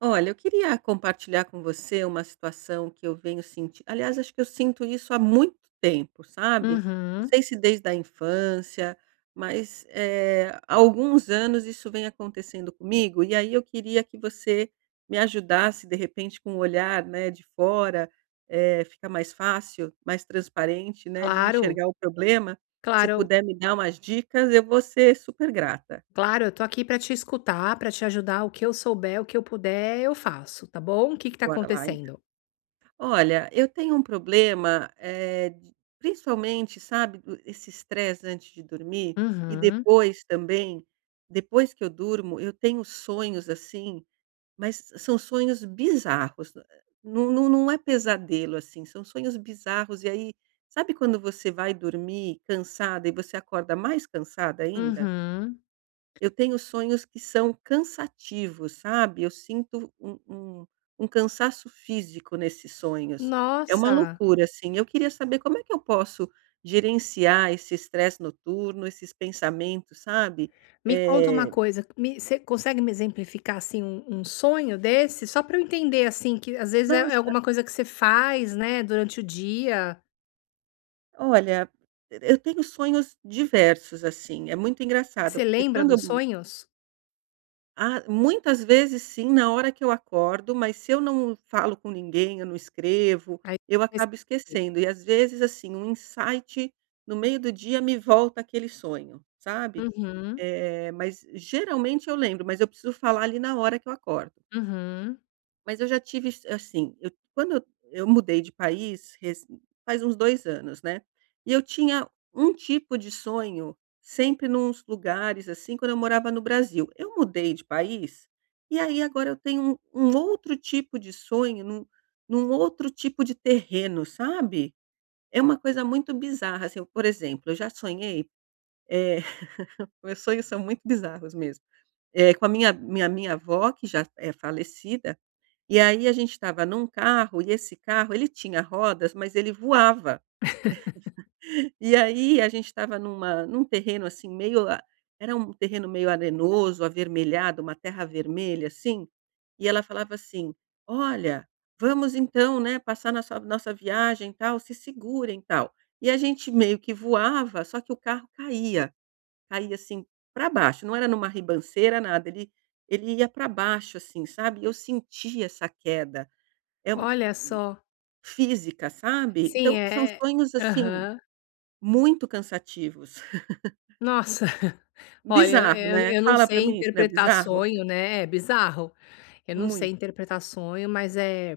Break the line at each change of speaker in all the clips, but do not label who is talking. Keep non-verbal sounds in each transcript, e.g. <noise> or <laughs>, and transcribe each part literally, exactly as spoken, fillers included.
Olha, eu queria compartilhar com você uma situação que eu venho sentindo. Aliás, acho que eu sinto isso há muito tempo, sabe? Não
Uhum.
sei se desde a infância, mas eh, há alguns anos isso vem acontecendo comigo. E aí eu queria que você me ajudasse, de repente, com o olhar, né, de fora, eh, fica mais fácil, mais transparente, né, de
Claro,
enxergar o problema. Se
claro,
puder me dar umas dicas, eu vou ser super grata.
claro, eu tô aqui pra te escutar, pra te ajudar, o que eu souber, o que eu puder, eu faço, tá bom? O que que tá
Bora lá.
acontecendo?
Olha, eu tenho um problema, eh, de principalmente, sabe, do esse estresse antes de dormir e
Uhum,
depois também, depois que eu durmo, eu tenho sonhos, assim, mas são sonhos bizarros, eh, não não não é pesadelo, assim, são sonhos bizarros e aí, sabe quando você vai dormir cansada e você acorda mais cansada ainda?
uhum.
Eu tenho sonhos que são cansativos, sabe, eu sinto um um um cansaço físico nesses sonhos. É uma
Nossa,
loucura, assim, eu queria saber como é que eu posso gerenciar esse estresse noturno, esses pensamentos, sabe.
me conta uma
Eh,
coisa, me você consegue me exemplificar, assim, um um sonho desse? Só pra eu entender, assim, que às vezes é é
nossa,
alguma coisa que você faz, né, durante o dia.
olha, eu tenho sonhos diversos, assim, é muito engraçado,
Você
porque
lembra
quando
dos
eu
sonhos?
Ah, muitas vezes sim, na hora que eu acordo, mas se eu não falo com ninguém, eu não escrevo,
Aí
eu
você
acabo
esquece.
esquecendo. E às vezes, assim, um insight no meio do dia me volta aquele sonho, sabe?
Uhum,
Eh, mas geralmente eu lembro, mas eu preciso falar ali na hora que eu acordo.
uhum.
Mas eu já tive assim, eu quando eu eu mudei de país rec faz uns dois anos, né, e eu tinha um tipo de sonho sempre nos lugares, assim, quando eu morava no Brasil. Eu mudei de país, e aí agora eu tenho um um outro tipo de sonho num num outro tipo de terreno, sabe. É uma coisa muito bizarra, assim, eu por exemplo, eu já sonhei, eh, <laughs> meus sonhos são muito bizarros mesmo, eh, com a minha minha minha avó que já é falecida e aí a gente estava num carro e esse carro ele tinha rodas, mas ele voava. E aí a gente estava numa num terreno, assim, meio a era um terreno meio arenoso, avermelhado, uma terra vermelha, assim, e ela falava assim: "Olha, vamos então, né, passar nossa nossa viagem, tal, se segurem, tal". E a gente meio que voava, só que o carro caía, caía, assim, para baixo, não era numa ribanceira, nada, ele ele ia para baixo, assim, sabe, eu sentia essa queda. É um,
Olha só.
Física, sabe.
Sim,
Então são
é.
sonhos, assim,
Aham.
muito cansativos. <laughs>
Nossa, <laughs> olha,
Bizarro,
eu
né.
eu não
Fala pra
sei
mim isso, né?
interpretar
Bizarro?
sonho, né, é bizarro. Eu não sei
Muito.
interpretar sonho, mas, é,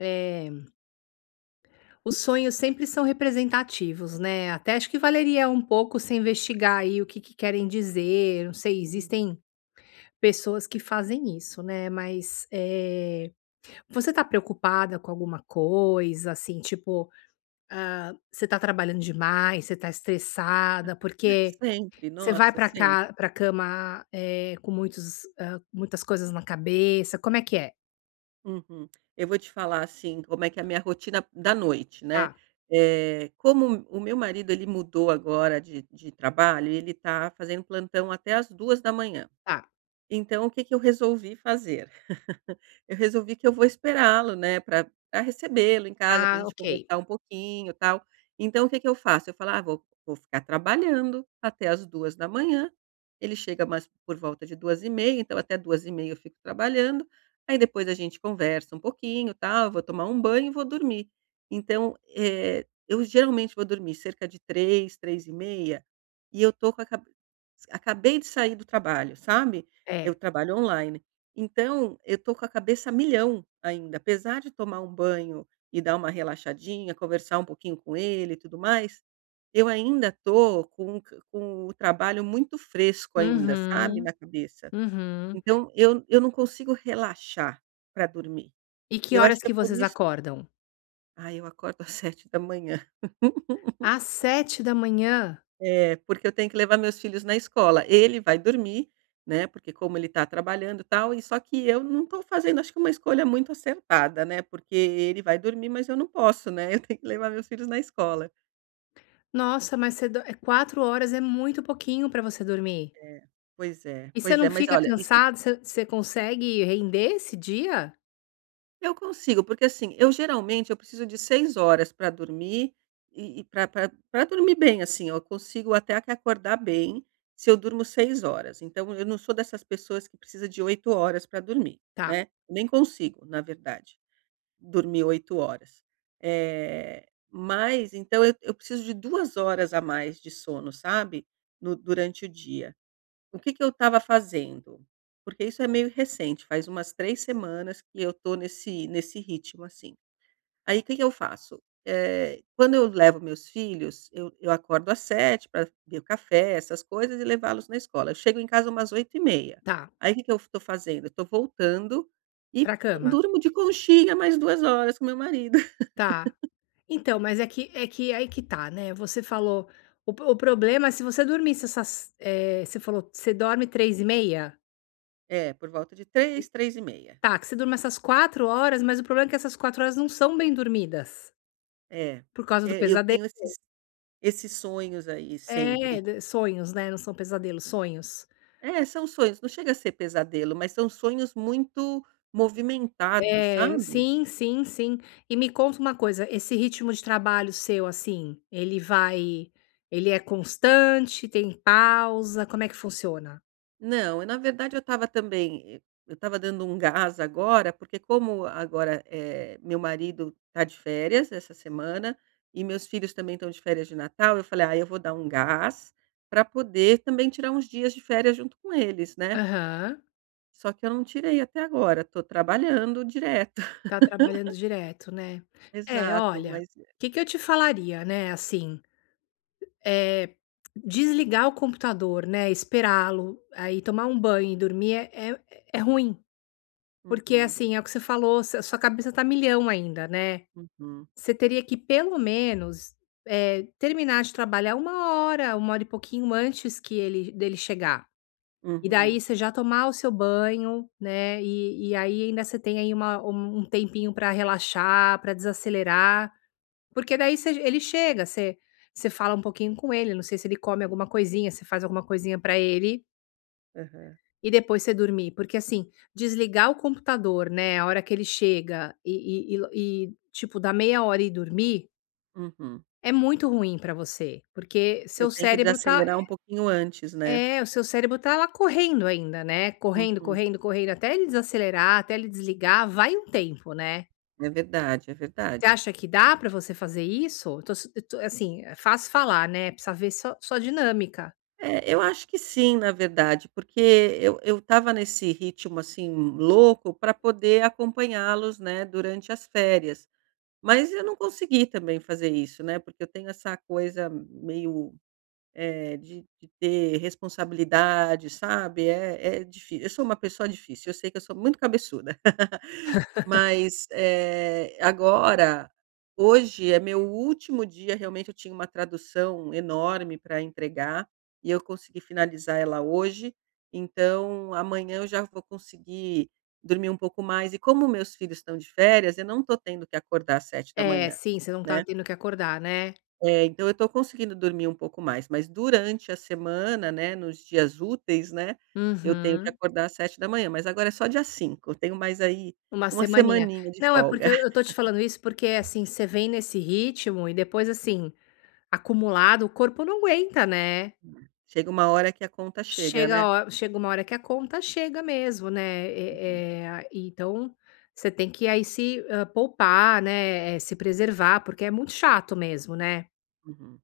é. Os sonhos sempre são representativos, né, até acho que
É.
valeria um pouco se investigar aí o que que querem dizer, não sei,
Hum.
existem pessoas que fazem isso, né, mas, eh, você tá preocupada com alguma coisa, assim, tipo, ah, você tá trabalhando demais, você tá estressada, porque
Sempre,
você vai
nossa,
pra
sempre.
ca pra cama, eh, com muitos hã, muitas coisas na cabeça, como é que é?
Uhum. Eu vou te falar, assim, como é que é a minha rotina da noite, né.
Tá,
Eh, como o meu marido, ele mudou agora de de trabalho, ele tá fazendo plantão até as duas da manhã.
tá.
Então o que que eu resolvi fazer? Eu resolvi que eu vou esperá-lo, né, para pra recebê-lo em casa, para a
Ah,
gente
ok.
conversar um pouquinho, tal. Então o que que eu faço? Eu falo: "Ah, vou vou ficar trabalhando até as duas da manhã. Ele chega mais por volta de duas e meia, então até duas e meia eu fico trabalhando, aí depois a gente conversa um pouquinho, tal, eu vou tomar um banho e vou dormir". Então, eh, eu geralmente vou dormir cerca de três, três e meia, e eu tô com a cabe acabei de sair do trabalho, sabe? Eu
É.
trabalho online. Então, eu tô com a cabeça a milhão ainda, apesar de tomar um banho e dar uma relaxadinha, conversar um pouquinho com ele e tudo mais, eu ainda tô com c com o trabalho muito fresco ainda, sabe,
Uhum,
na cabeça.
uhum.
Então eu eu não consigo relaxar para dormir.
E
E
que
eu
horas
acho que é
que
por
vocês
isso
acordam?
Ah, eu acordo <laughs> às sete da manhã. <laughs>
Às sete da manhã.
É, porque eu tenho que levar meus filhos na escola. Ele vai dormir, né, porque como ele está trabalhando, e tal, e só que eu não estou fazendo, acho que uma escolha muito acertada, né, porque ele vai dormir, mas eu não posso, né, <laughs> eu tenho que levar meus filhos na escola.
Nossa, mas você do eh, quatro horas é muito pouquinho para você dormir.
É, pois é,
E você
pois é,
não
mas
fica
olha, isso
cansado? Você você consegue render esse dia?
Eu consigo, porque assim, eu geralmente eu preciso de seis horas para dormir e e para pra dormir bem, assim, eu consigo até que acordar bem se eu durmo seis horas. Então eu não sou dessas pessoas que precisa de oito horas para dormir,
Tá,
né, nem consigo, na verdade, dormir oito horas. Eh, mas então eu eu preciso de duas horas a mais de sono, sabe, no durante o dia. O que que eu estava fazendo? Porque isso é meio recente, faz umas três semanas que eu tô nesse nesse ritmo, assim. Aí o que que eu faço? Eh, quando eu levo meus filhos, eu eu acordo às sete para beber o café, essas coisas, e levá-los na escola. Eu chego em casa umas oito e meia.
tá.
Aí o que que eu estou fazendo? Eu estou voltando e
Pra cama.
durmo de conchinha mais duas horas com meu marido. <laughs>
Tá. Então, mas é que é que aí que tá, né, você falou o o problema é se você dormisse essas, eh, você falou: "Você dorme três e meia".
É, por volta de três, três e meia.
Tá, que você durma essas quatro horas, mas o problema é que essas quatro horas não são bem dormidas,
É.
por causa do
É, eu
pesadelo,
tenho esses esses sonhos aí sempre.
é, d sonhos, né, não são pesadelos, sonhos.
É, são sonhos, não chega a ser pesadelo, mas são sonhos muito movimentados,
É,
sabe.
sim, sim, sim. E me conta uma coisa, esse ritmo de trabalho seu, assim, ele vai ele é constante, tem pausa, como é que funciona?
Não, na verdade eu estava também eh, eu estava dando um gás agora, porque como agora, eh, meu marido está de férias essa semana, e meus filhos também estão de férias de Natal, eu falei: "Ah, eu vou dar um gás para poder também tirar uns dias de férias junto com eles, né".
Aham.
Só que eu não tirei até agora, estou trabalhando direto. <laughs>
Tá trabalhando direto, né. É,
Exato,
olha,
mas
o que que eu te falaria, né, assim, eh, desligar o computador, né, esperá-lo, aí tomar um banho e dormir é é é ruim, porque,
Uhum,
assim, é o que você falou, s sua cabeça tá milhão ainda, né.
uhum,
Você teria que pelo menos, eh, terminar de trabalhar uma hora, uma hora e pouquinho antes que ele dele chegar. E
uhum,
daí você já tomar o seu banho, né, e e aí ainda você tem aí uma um um tempinho para relaxar, para desacelerar, porque daí você ele chega, você você fala um pouquinho com ele, não sei se ele come alguma coisinha, você faz alguma coisinha para ele,
aham,
e depois você dormir. Porque assim, desligar o computador, né, a hora que ele chega e e e e tipo, dar meia hora e dormir,
uhum.
é muito ruim para você, porque
Eu
seu
tenho que
cérebro tá.
desacelerar um pouquinho antes, né.
É, o seu cérebro tá lá correndo ainda, né, correndo,
Uhum.
correndo, correndo, até ele desacelerar, até ele desligar, vai um tempo, né.
É verdade, é
Você
verdade.
acha que dá pra você fazer isso? Eu Tô su eu tô assim, é fácil falar, né, precisa ver sua sua dinâmica.
É, eu acho que sim, na verdade, porque eu eu estava nesse ritmo, assim, louco para poder acompanhá-los, né, durante as férias. Mas eu não consegui também fazer isso, né, porque eu tenho essa coisa meio, eh, de de ter responsabilidade, sabe, é é difí eu sou uma pessoa difícil, eu sei que eu sou muito cabeçuda. Mas, eh, agora hoje é meu último dia, realmente eu tinha uma tradução enorme para entregar, e eu consegui finalizar ela hoje, então amanhã eu já vou conseguir dormir um pouco mais. E como meus filhos estão de férias, eu não estou tendo que acordar às sete da
É,
manhã,
sim, você não tá
né.
tendo que acordar, né.
Eh, então eu estou conseguindo dormir um pouco mais, mas durante a semana, né, nos dias úteis, né, eu tenho que
Uhum.
acordar às sete da manhã. Mas agora é só dia cinco. Eu tenho mais aí
Uma
uma
semaninha.
semaninha de
Não, é
folga.
porque eu eu tô te falando isso porque, assim, você vem nesse ritmo e depois, assim, acumulado, o corpo não aguenta, né.
Hum. Chega uma hora que a conta chega,
Chega
né.
a ho chega uma hora que a conta chega mesmo, né,
Uhum,
eh eh, então você tem que aí se, hã, poupar, né, eh, se preservar, porque é muito chato mesmo, né.
uhum.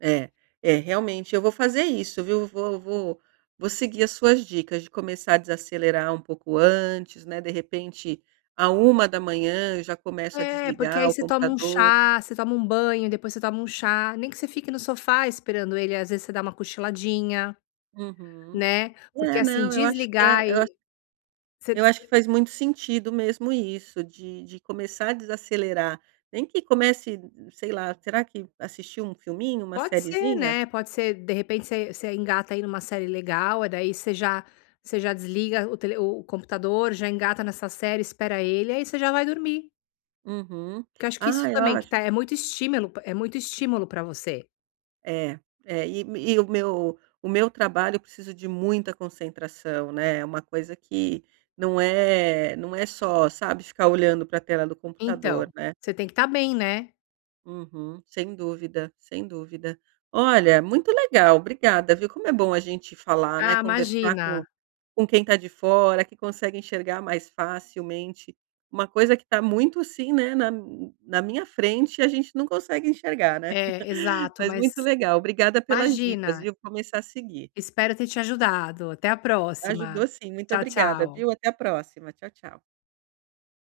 É, é, realmente eu vou fazer isso, viu. Vou vou vou seguir as suas dicas de começar a desacelerar um pouco antes, né, de repente, à uma da manhã eu já começo a
É, porque
desligar
aí
o
você toma um
computador.
chá, você toma um banho, depois você toma um chá, nem que você fique no sofá esperando ele, às vezes você dá uma cochiladinha,
Uhum.
né, porque
É,
assim
não, eu acho que é
desligar
eu acho
e você
eu acho que faz muito sentido mesmo isso, de de começar a desacelerar. Nem que comece, sei lá, será que assistir um filminho, uma
Pode ser,
sériezinha?
né, pode ser, de repente, você você engata aí numa série legal, e daí você já você já desliga o tele o computador, já engata nessa série, espera ele, aí você já vai dormir.
Uhum.
Que eu acho que isso
Ah, eu
também que
acho
tá é muito estímulo é muito estímulo para você.
É, é, e e o meu o meu trabalho eu preciso de muita concentração, né, é uma coisa que não é não é só, sabe, ficar olhando para a tela do
Então,
computador, né.
você tem que estar bem, né.
Uhum, sem dúvida, sem dúvida. Olha, muito legal, obrigada, viu. Como é bom a gente falar, né,
Ah,
conversar com
imagina.
com quem está de fora, que consegue enxergar mais facilmente, uma coisa que está muito, assim, né, na na minha frente e a gente não consegue enxergar, né.
É, exato,
Mas muito
mas
legal, obrigada pelas dicas,
imagina,
viu. Vou começar a seguir.
espero ter te ajudado. Até a
Ajudou
próxima.
sim, muito
Tchau,
obrigada, viu.
tchau.
Até a próxima. Tchau, tchau.